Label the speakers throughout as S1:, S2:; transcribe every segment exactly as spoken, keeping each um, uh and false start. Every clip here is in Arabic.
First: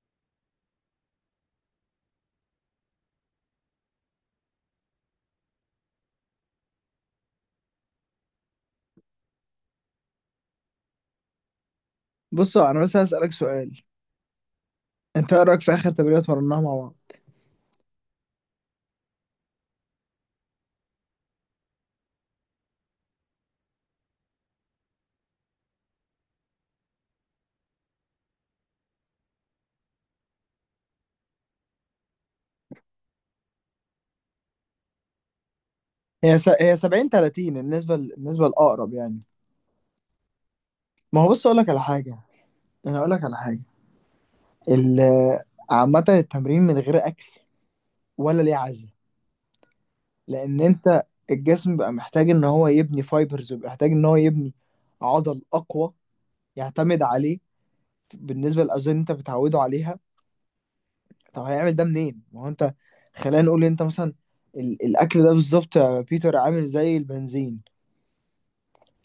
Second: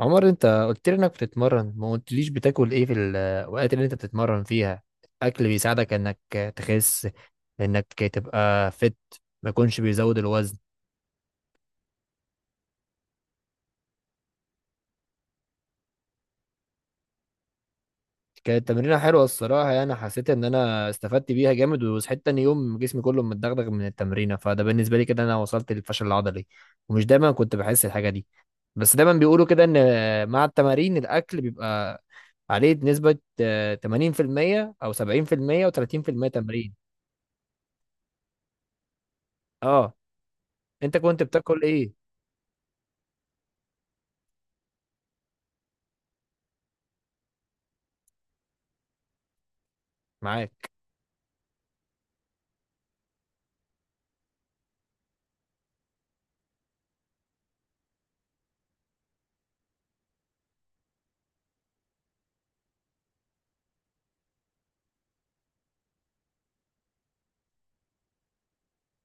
S1: عمر، انت قلت لي انك بتتمرن، ما قلتليش بتاكل ايه في الاوقات اللي انت بتتمرن فيها؟ الاكل بيساعدك انك تخس، انك تبقى فت، ما يكونش بيزود الوزن.
S2: بصوا، انا بس هسألك سؤال. انت ايه رأيك في اخر تمرينة اتمرناها مع بعض؟
S1: كانت تمرينة حلوة الصراحة، يعني حسيت ان انا استفدت بيها جامد، وصحيت تاني يوم جسمي كله متدغدغ من التمرينة، فده بالنسبة لي كده انا وصلت للفشل العضلي. ومش دايما كنت بحس الحاجة دي. بس دايما بيقولوا كده ان مع التمارين الاكل بيبقى عليه نسبة آه، ثمانين في المية او سبعين في المية و30%
S2: هي س...
S1: تمرين.
S2: هي سبعين ثلاثين، النسبة ال- النسبة الاقرب يعني.
S1: اه، انت
S2: ما
S1: كنت
S2: هو بص اقول
S1: بتاكل
S2: لك على
S1: ايه؟
S2: حاجة. انا اقول لك على حاجة. ال... عامة التمرين من غير اكل ولا ليه عزة؟ لان
S1: معاك.
S2: انت الجسم بقى محتاج ان هو يبني فايبرز، وبقى محتاج ان هو يبني عضل اقوى يعتمد عليه بالنسبة للاوزان اللي انت بتعوده عليها. طب هيعمل ده منين؟ ما هو انت خلينا نقول انت مثلا ال... الاكل ده بالظبط يا بيتر عامل زي البنزين.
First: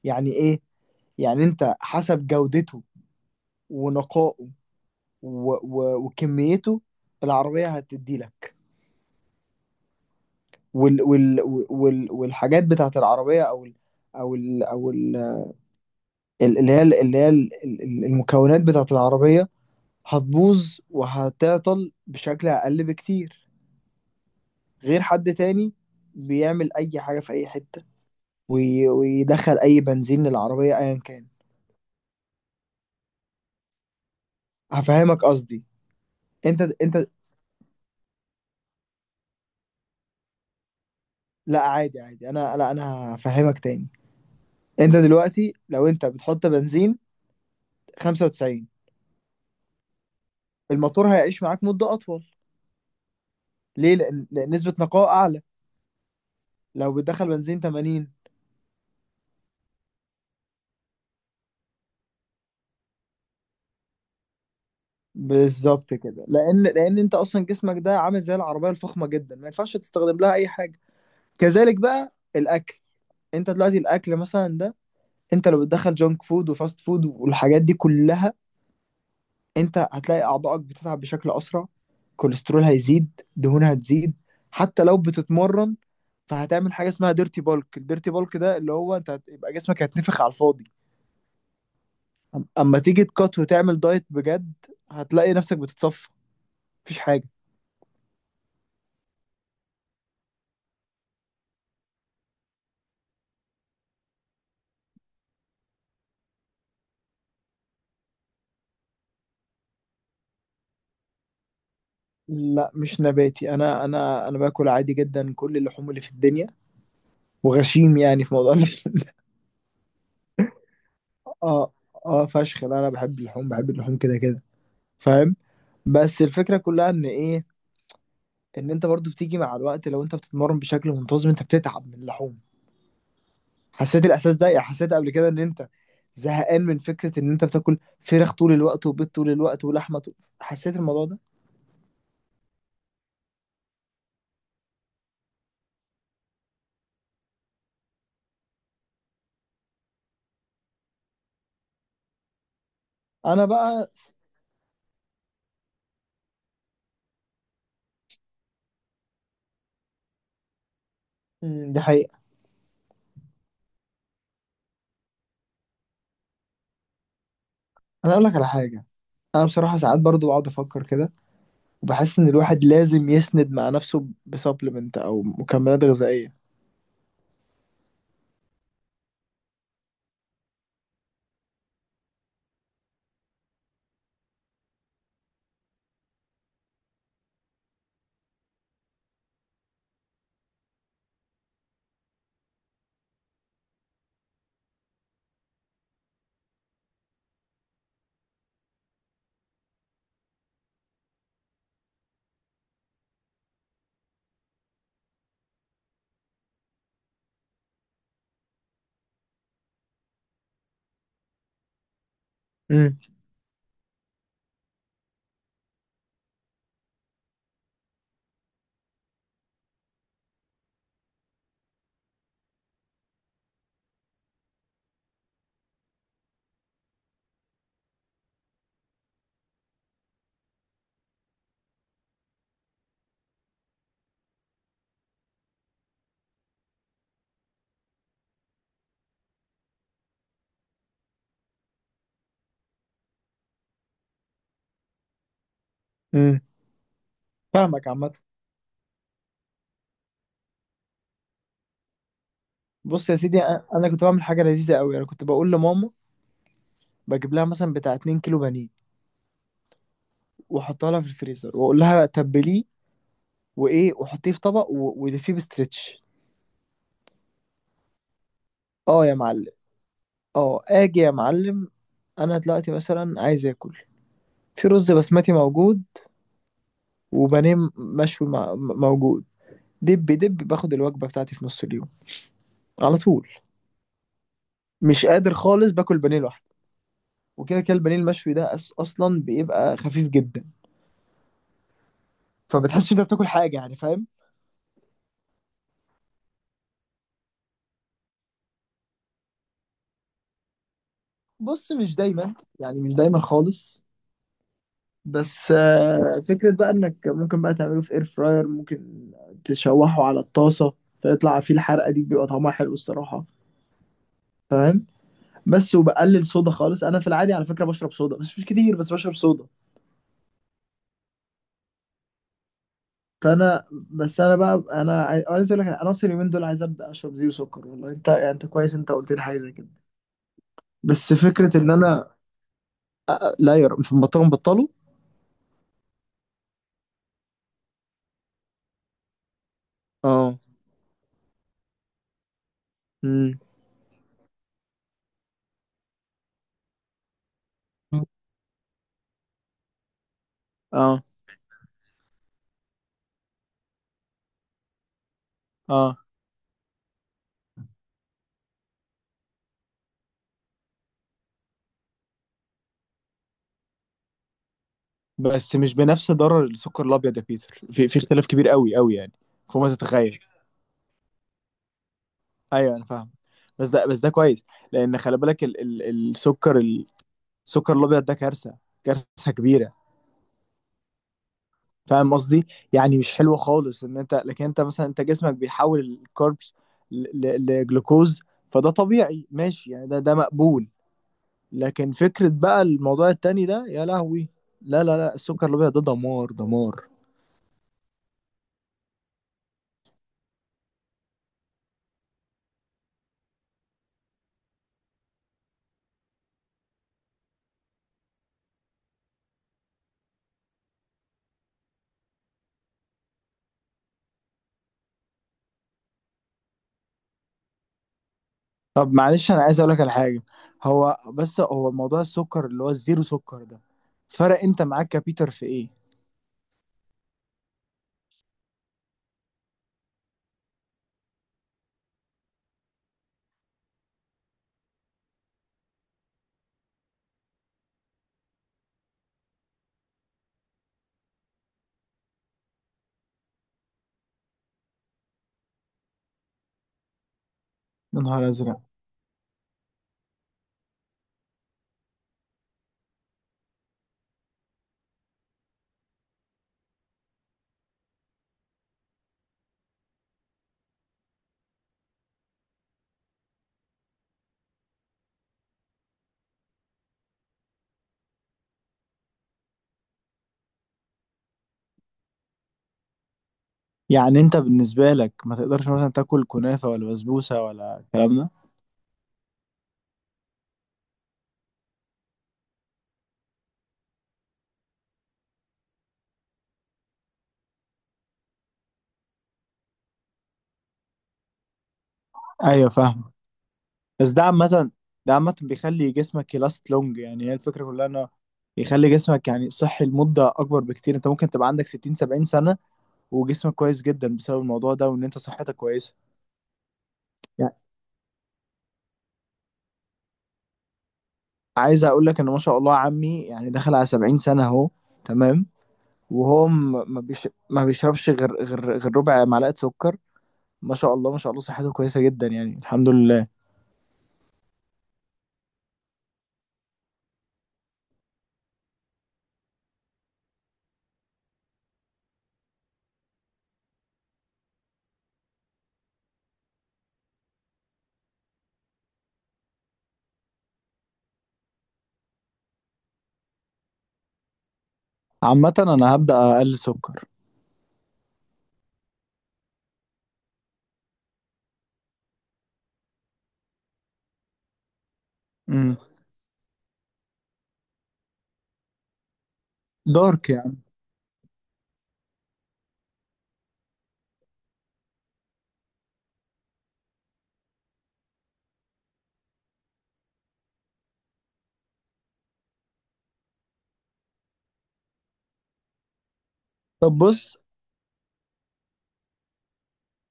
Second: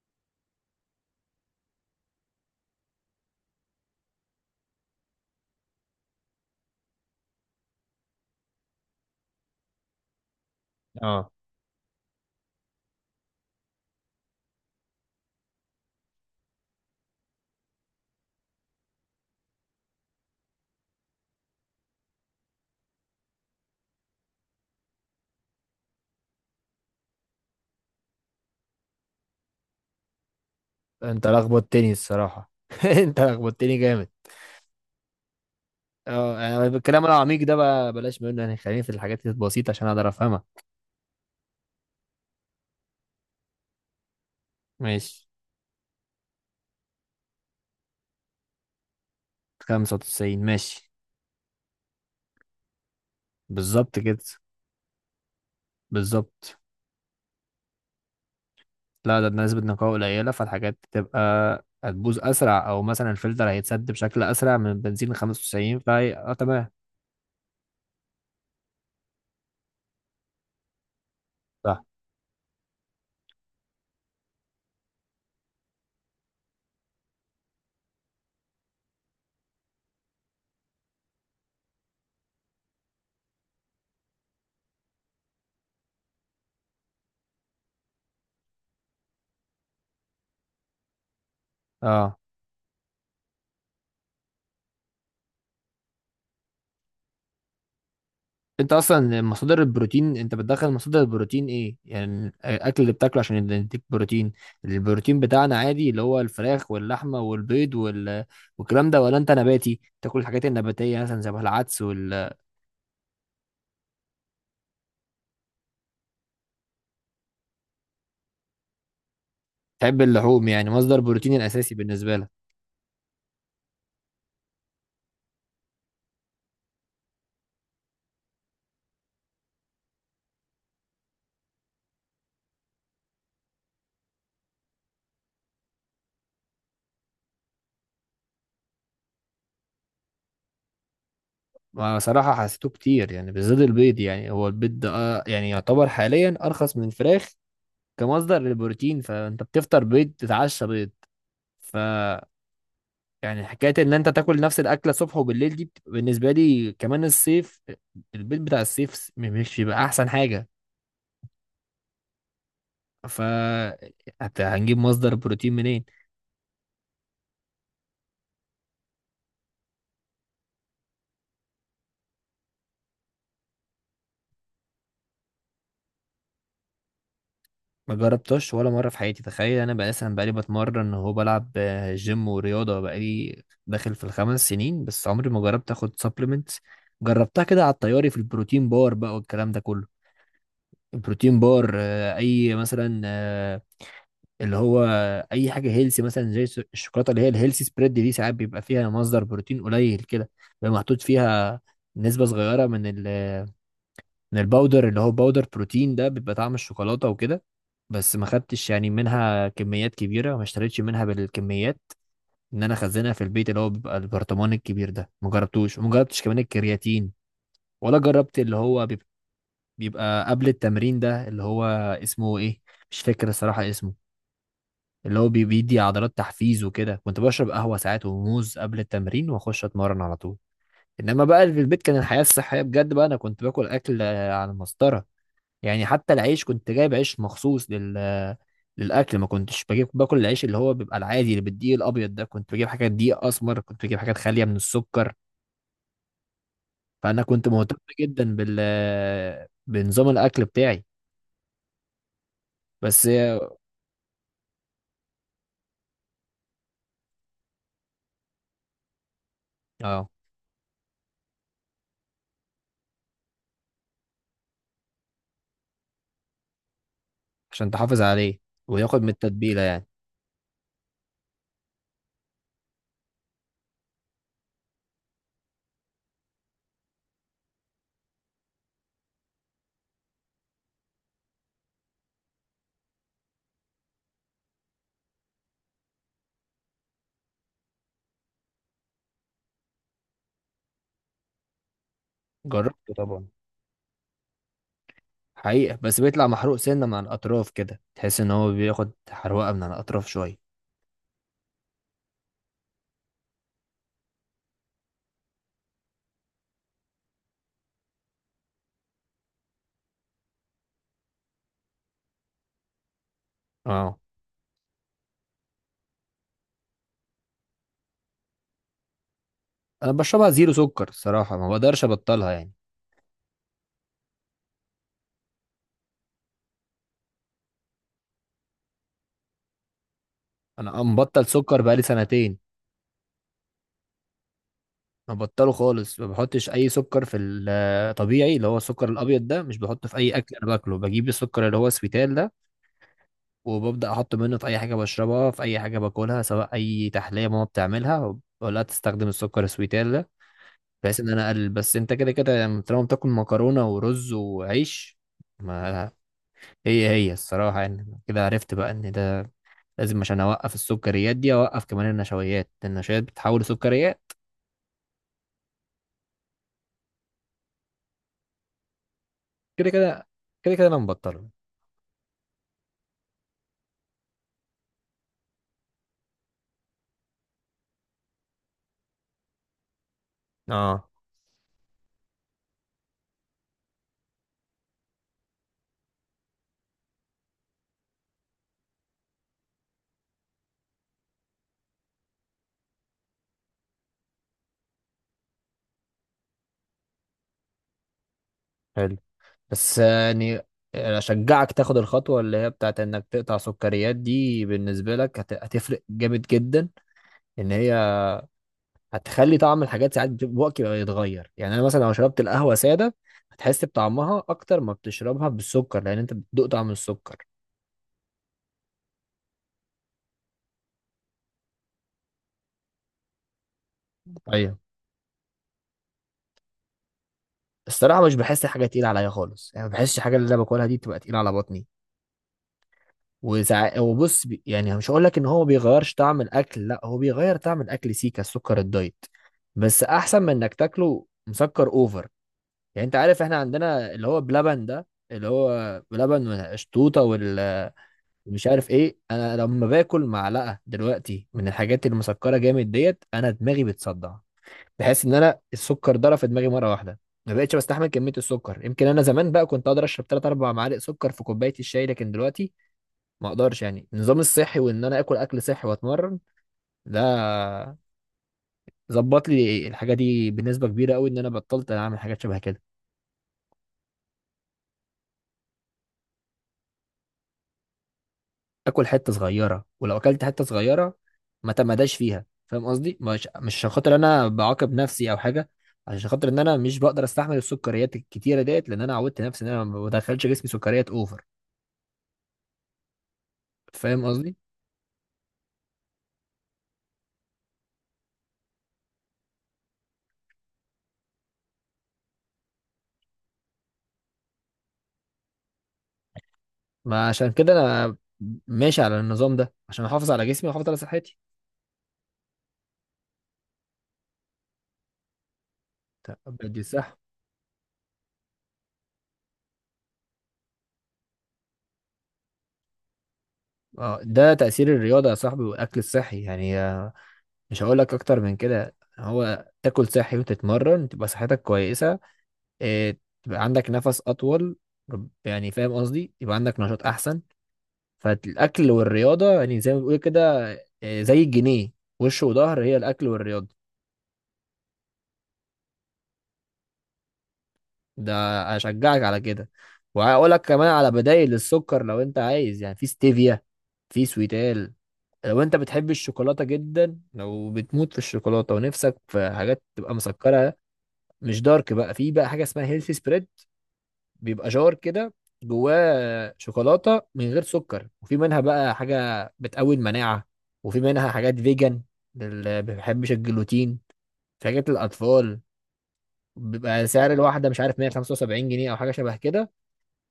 S2: يعني ايه؟ يعني انت حسب جودته ونقائه و... و... وكميته، العربية هتدي لك، وال...
S1: اه،
S2: وال... وال... والحاجات بتاعت العربية، او ال... او ال... او ال... اللي هي اللي هي ال- ال- المكونات بتاعت العربية، هتبوظ وهتعطل بشكل اقل بكتير غير حد تاني بيعمل اي حاجة في اي حتة وي... ويدخل اي بنزين للعربية ايا كان.
S1: انت لخبطتني الصراحه انت لخبطتني جامد.
S2: هفهمك قصدي.
S1: اه،
S2: انت
S1: يعني الكلام
S2: انت
S1: العميق ده بقى بلاش منه، يعني خليني في الحاجات البسيطه عشان اقدر افهمها.
S2: لا، عادي عادي. انا، لا، انا هفهمك تاني. انت
S1: ماشي.
S2: دلوقتي لو انت بتحط بنزين خمسة وتسعين،
S1: تسعين ماشي.
S2: الموتور هيعيش معاك مدة اطول. ليه؟
S1: بالظبط كده.
S2: لان, لأن نسبة نقاء اعلى.
S1: بالظبط.
S2: لو بتدخل بنزين تمانين
S1: لا، ده بنسبة نقاء قليلة، فالحاجات تبقى هتبوظ أسرع، أو مثلا الفلتر هيتسد بشكل أسرع من بنزين تسعين،
S2: بالظبط
S1: فهي
S2: كده،
S1: اه
S2: لان
S1: تمام.
S2: لان انت اصلا جسمك ده عامل زي العربية الفخمة جدا، ما ينفعش تستخدم لها اي حاجة. كذلك
S1: صح.
S2: بقى الاكل. انت دلوقتي الاكل مثلا ده، انت لو بتدخل جونك فود وفاست فود والحاجات دي كلها، انت هتلاقي اعضائك بتتعب بشكل اسرع، كوليسترول هيزيد، دهون هتزيد، حتى لو بتتمرن. فهتعمل حاجه اسمها ديرتي بالك. الديرتي بالك ده اللي هو انت هتبقى جسمك هيتنفخ على الفاضي.
S1: اه،
S2: أم- اما تيجي تكات وتعمل دايت بجد، هتلاقي نفسك بتتصفى، مفيش حاجه.
S1: انت اصلا مصادر البروتين، انت بتدخل مصادر البروتين ايه؟ يعني الاكل اللي بتاكله عشان يديك بروتين. البروتين بتاعنا عادي اللي هو الفراخ واللحمه والبيض وال... والكلام ده، ولا انت نباتي تاكل الحاجات النباتيه مثلا زي العدس وال.
S2: لا، مش نباتي، انا انا انا باكل عادي جدا كل اللحوم اللي في الدنيا، وغشيم يعني في موضوع اللحوم.
S1: تحب اللحوم، يعني مصدر بروتين
S2: اه.
S1: الاساسي بالنسبه
S2: اه
S1: لك.
S2: فشخ. لا، انا بحب اللحوم، بحب اللحوم كده كده، فاهم؟ بس الفكره كلها ان ايه؟ ان انت برضو بتيجي مع الوقت، لو انت بتتمرن بشكل منتظم انت بتتعب من اللحوم. حسيت الاحساس ده؟ يعني حسيت قبل كده ان انت زهقان من فكرة ان انت بتاكل فراخ طول الوقت، وبيض طول الوقت، ولحمة طول... حسيت الموضوع ده؟
S1: ما صراحه حسيته كتير، يعني بالذات البيض، يعني هو البيض ده اه يعني يعتبر حاليا ارخص من الفراخ كمصدر للبروتين. فانت بتفطر بيض، تتعشى بيض، يعني
S2: انا
S1: حكاية
S2: بقى،
S1: إن أنت تاكل نفس الأكلة الصبح وبالليل دي بتبقى بالنسبة لي كمان الصيف. البيت بتاع الصيف س- مش بيبقى أحسن حاجة.
S2: مم، دي حقيقة.
S1: ف حتى هنجيب مصدر بروتين منين؟
S2: انا اقول لك على حاجة. انا بصراحة ساعات برضو بقعد افكر كده، وبحس ان الواحد لازم يسند مع نفسه بسبلمنت او مكملات غذائية.
S1: ما جربتش ولا مرة في حياتي، تخيل. أنا بقى أصلا بقالي بتمرن، هو بلعب آه، جيم ورياضة، بقالي داخل في الخمس سنين، بس عمري ما جربت آخد سبلمنت. جربتها كده على الطياري في البروتين بار بقى والكلام ده كله. البروتين بار آه، أي مثلا آه، اللي هو اي حاجه هيلسي، مثلا زي الس- الشوكولاته اللي هي الهيلسي سبريد دي، ساعات بيبقى فيها مصدر بروتين قليل كده، بيبقى محطوط فيها نسبه صغيره من ال من الباودر اللي هو باودر بروتين ده، بيبقى طعم الشوكولاته وكده. بس ما خدتش يعني منها كميات كبيره، ما اشتريتش منها بالكميات ان انا
S2: امم
S1: اخزنها في البيت اللي هو بيبقى البرطمان الكبير ده، ما جربتوش. وما جربتش كمان الكرياتين، ولا جربت اللي هو بيب- بيبقى قبل التمرين ده اللي هو اسمه ايه، مش فاكر الصراحه اسمه، اللي هو بي- بيدي عضلات تحفيز وكده. كنت بشرب قهوة ساعات وموز قبل التمرين واخش اتمرن على طول. انما بقى اللي في البيت كان الحياة الصحية بجد بقى، انا كنت باكل اكل آه، على المسطرة، يعني حتى العيش كنت جايب عيش مخصوص لل آه، للاكل، ما كنتش بجيب باكل العيش اللي هو بيبقى العادي اللي بالدقيق الابيض ده، كنت بجيب حاجات دقيق اسمر، كنت بجيب حاجات خالية من السكر.
S2: امم
S1: فانا كنت مهتم
S2: فاهمك عامة.
S1: جدا بال آه، بنظام الاكل بتاعي. بس
S2: بص يا سيدي،
S1: اه،
S2: أ- انا كنت بعمل حاجة لذيذة قوي. انا كنت بقول لماما بجيب لها مثلا بتاع 2 كيلو بانيه،
S1: آه،
S2: واحطها لها في الفريزر، واقول لها تبليه، وايه، وحطيه في طبق، و- ودفيه بستريتش.
S1: عشان تحافظ عليه وياخد
S2: اه
S1: من
S2: يا معلم.
S1: التتبيلة يعني.
S2: اه اجي يا معلم. انا دلوقتي مثلا عايز اكل، في رز بسمتي موجود، وبانيه م- مشوي مع- م- موجود. دب دب باخد الوجبه بتاعتي في نص اليوم على طول. مش قادر خالص باكل بانيه لوحده. وكده كده البانيه المشوي ده أس- اصلا بيبقى خفيف جدا، فبتحسش
S1: جربته
S2: انت
S1: طبعا.
S2: بتاكل حاجه يعني، فاهم؟
S1: حقيقة بس بيطلع محروق سنة من على الأطراف كده، تحس إن هو بياخد حروقة من على الأطراف شوية.
S2: بص، مش دايما، يعني مش دايما خالص. بس آه، فكرة بقى انك ممكن بقى تعمله في اير فراير، ممكن تشوحه على الطاسة، فيطلع فيه الحرقة دي، بيبقى طعمها حلو الصراحة،
S1: اه.
S2: فاهم؟ بس وبقلل صودا خالص. انا في العادي على فكرة بشرب صودا، بس مش كتير، بس بشرب صودا.
S1: أنا بشربها زيرو سكر الصراحة، ما بقدرش أبطلها يعني.
S2: فانا، بس انا بقى انا، عاي- أنا عايز اقول لك انا اصلا اليومين دول عايز ابدا اشرب زيرو سكر. والله انت يعني انت كويس، انت قلت لي حاجة زي كده.
S1: أنا
S2: بس
S1: مبطل
S2: فكرة
S1: سكر
S2: ان
S1: بقالي
S2: انا،
S1: سنتين.
S2: أ- أ- لا يا رب في البطال بطلوا.
S1: ما بطله خالص، ما بحطش أي سكر في الطبيعي اللي هو السكر الأبيض ده، مش بحطه في أي أكل
S2: اه.
S1: أنا باكله، بجيب السكر اللي هو سويتال ده
S2: امم.
S1: وببدأ أحطه منه في أي حاجة بشربها، في أي حاجة باكلها، سواء أي تحلية ماما بتعملها ولا تستخدم السكر السويتال ده، بحيث
S2: اه.
S1: ان انا اقلل. بس انت كده كده يعني طالما بتاكل مكرونه ورز وعيش، ما
S2: اه،
S1: هي هي الصراحه يعني كده عرفت بقى ان ده لازم عشان اوقف السكريات دي، اوقف كمان النشويات. النشويات بتتحول لسكريات.
S2: بس مش بنفس ضرر السكر الابيض يا بيتر، في في اختلاف كبير قوي قوي يعني، فوق
S1: كده
S2: ما
S1: كده،
S2: تتخيل.
S1: كده كده انا مبطله.
S2: ايوه انا فاهم، بس ده بس ده كويس. لان خلي بالك ال ال السكر ال- السكر الابيض ده كارثه، كارثه كبيره،
S1: اه.
S2: فاهم قصدي؟ يعني مش حلوه خالص ان انت، لكن انت مثلا انت جسمك بيحول الكاربس ل- ل- لجلوكوز، فده طبيعي ماشي يعني، ده ده مقبول. لكن فكره بقى الموضوع التاني ده، يا لهوي، لا، لا، لا، السكر الابيض ده دمار دمار.
S1: حلو. بس يعني اشجعك تاخد الخطوه اللي هي بتاعت انك تقطع سكريات دي، بالنسبه لك هت- هتفرق جامد جدا. ان هي هتخلي طعم الحاجات ساعات بتبقى- بوقت بيبقى يتغير، يعني انا مثلا لو شربت القهوه ساده هتحس بطعمها اكتر ما بتشربها بالسكر، لان انت بتدوق طعم السكر.
S2: طب معلش، انا عايز اقول لك على حاجه. هو بس هو موضوع السكر اللي هو الزيرو سكر ده، فرق
S1: ايوه.
S2: انت معاك كبيتر في ايه؟
S1: الصراحه مش بحس حاجه تقيله عليا خالص، يعني ما بحسش الحاجه اللي انا باكلها دي تبقى تقيله على بطني. وساعات وبص، بي... يعني مش هقول لك ان هو ما بيغيرش طعم الاكل، لا هو بيغير طعم الاكل سيكا السكر الدايت، بس احسن من انك تاكله مسكر اوفر. يعني انت عارف احنا عندنا اللي هو بلبن ده، اللي هو بلبن والقشطوطه وال،
S2: يا نهار
S1: مش
S2: ازرق.
S1: عارف ايه. انا لما باكل معلقه دلوقتي من الحاجات المسكره جامد ديت، انا دماغي بتصدع، بحس ان انا السكر ضرب في دماغي مره واحده. ما بقتش بستحمل كميه السكر. يمكن انا زمان بقى كنت اقدر اشرب ثلاثة اربعة معالق سكر في كوبايه الشاي، لكن دلوقتي ما اقدرش. يعني النظام الصحي وان انا اكل اكل صحي واتمرن ده، ظبط لي الحاجه دي بنسبه كبيره قوي، ان انا بطلت اعمل حاجات شبه كده.
S2: يعني انت بالنسبه لك ما تقدرش مثلا تاكل كنافه ولا بسبوسه ولا الكلام ده؟
S1: اكل حته صغيره، ولو اكلت حته صغيره ما تمداش فيها، فاهم قصدي؟ مش مش عشان خاطر انا بعاقب نفسي او حاجه، عشان خاطر ان انا مش بقدر استحمل السكريات الكتيره ديت، لان انا عودت نفسي ان انا ما بدخلش جسمي سكريات اوفر.
S2: ايوه فاهم.
S1: فاهم
S2: بس ده
S1: قصدي.
S2: عامه، ده عامه بيخلي جسمك يلاست لونج. يعني هي الفكره كلها انه يخلي جسمك يعني صحي لمده اكبر بكتير. انت ممكن تبقى عندك ستين سبعين سنه وجسمك كويس جدا بسبب الموضوع ده، وان انت صحتك كويسه
S1: ما عشان كده
S2: يعني.
S1: انا ماشي على النظام ده عشان احافظ على جسمي واحافظ على صحتي.
S2: عايز اقول لك ان ما شاء الله عمي يعني دخل على سبعين سنه اهو، تمام،
S1: طب
S2: وهو
S1: دي
S2: م-
S1: صح.
S2: ما بيش... ما بيشربش غير غير غير ربع معلقة سكر. ما شاء الله ما شاء الله، صحته كويسة جدا يعني، الحمد لله.
S1: اه، ده تأثير الرياضة يا صاحبي والأكل الصحي، يعني آه، مش هقول لك أكتر من كده، هو تاكل صحي وتتمرن تبقى صحتك كويسة، آه، تبقى عندك نفس اطول، رب- يعني فاهم قصدي، يبقى عندك نشاط احسن. فالاكل والرياضه يعني زي ما بيقول كده، آه، زي الجنيه وش وظهر، هي الاكل والرياضه.
S2: عامة انا هبدأ اقلل سكر.
S1: ده اشجعك على كده. وهقول لك كمان على بدائل السكر لو انت عايز، يعني في ستيفيا، في سويتال. لو انت
S2: امم،
S1: بتحب الشوكولاته جدا، لو بتموت في الشوكولاته ونفسك في حاجات تبقى
S2: دارك
S1: مسكره،
S2: يعني؟
S1: مش دارك بقى، في بقى حاجه اسمها هيلثي سبريد. بيبقى جار كده جواه شوكولاته من غير سكر، وفي منها بقى حاجه بتقوي المناعه، وفي منها حاجات فيجن اللي ما بيحبش الجلوتين، في حاجات الاطفال. بيبقى
S2: طب
S1: سعر
S2: بص.
S1: الواحده، مش عارف، مية وخمسة وسبعين جنيه او حاجه شبه كده.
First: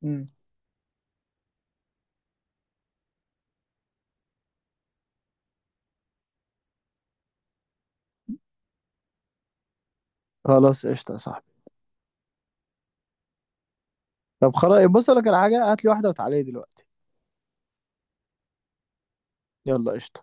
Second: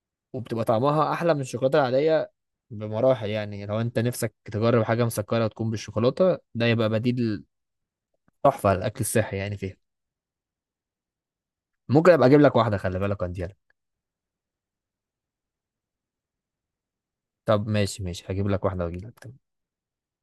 S2: مم.
S1: وبتبقى طعمها احلى من الشوكولاته العاديه بمراحل يعني يعني لو انت نفسك تجرب حاجه مسكره وتكون بالشوكولاته ده، يبقى بديل تحفه للاكل الصحي يعني فيها.
S2: خلاص قشطة يا صاحبي.
S1: ممكن ابقى اجيب لك واحده، خلي بالك عندي.
S2: طب خلاص بص، أقول لك على حاجة، هات لي واحدة وتعالي لي دلوقتي.
S1: طب ماشي، ماشي هجيب لك واحده واجيب لك.
S2: يلا قشطة.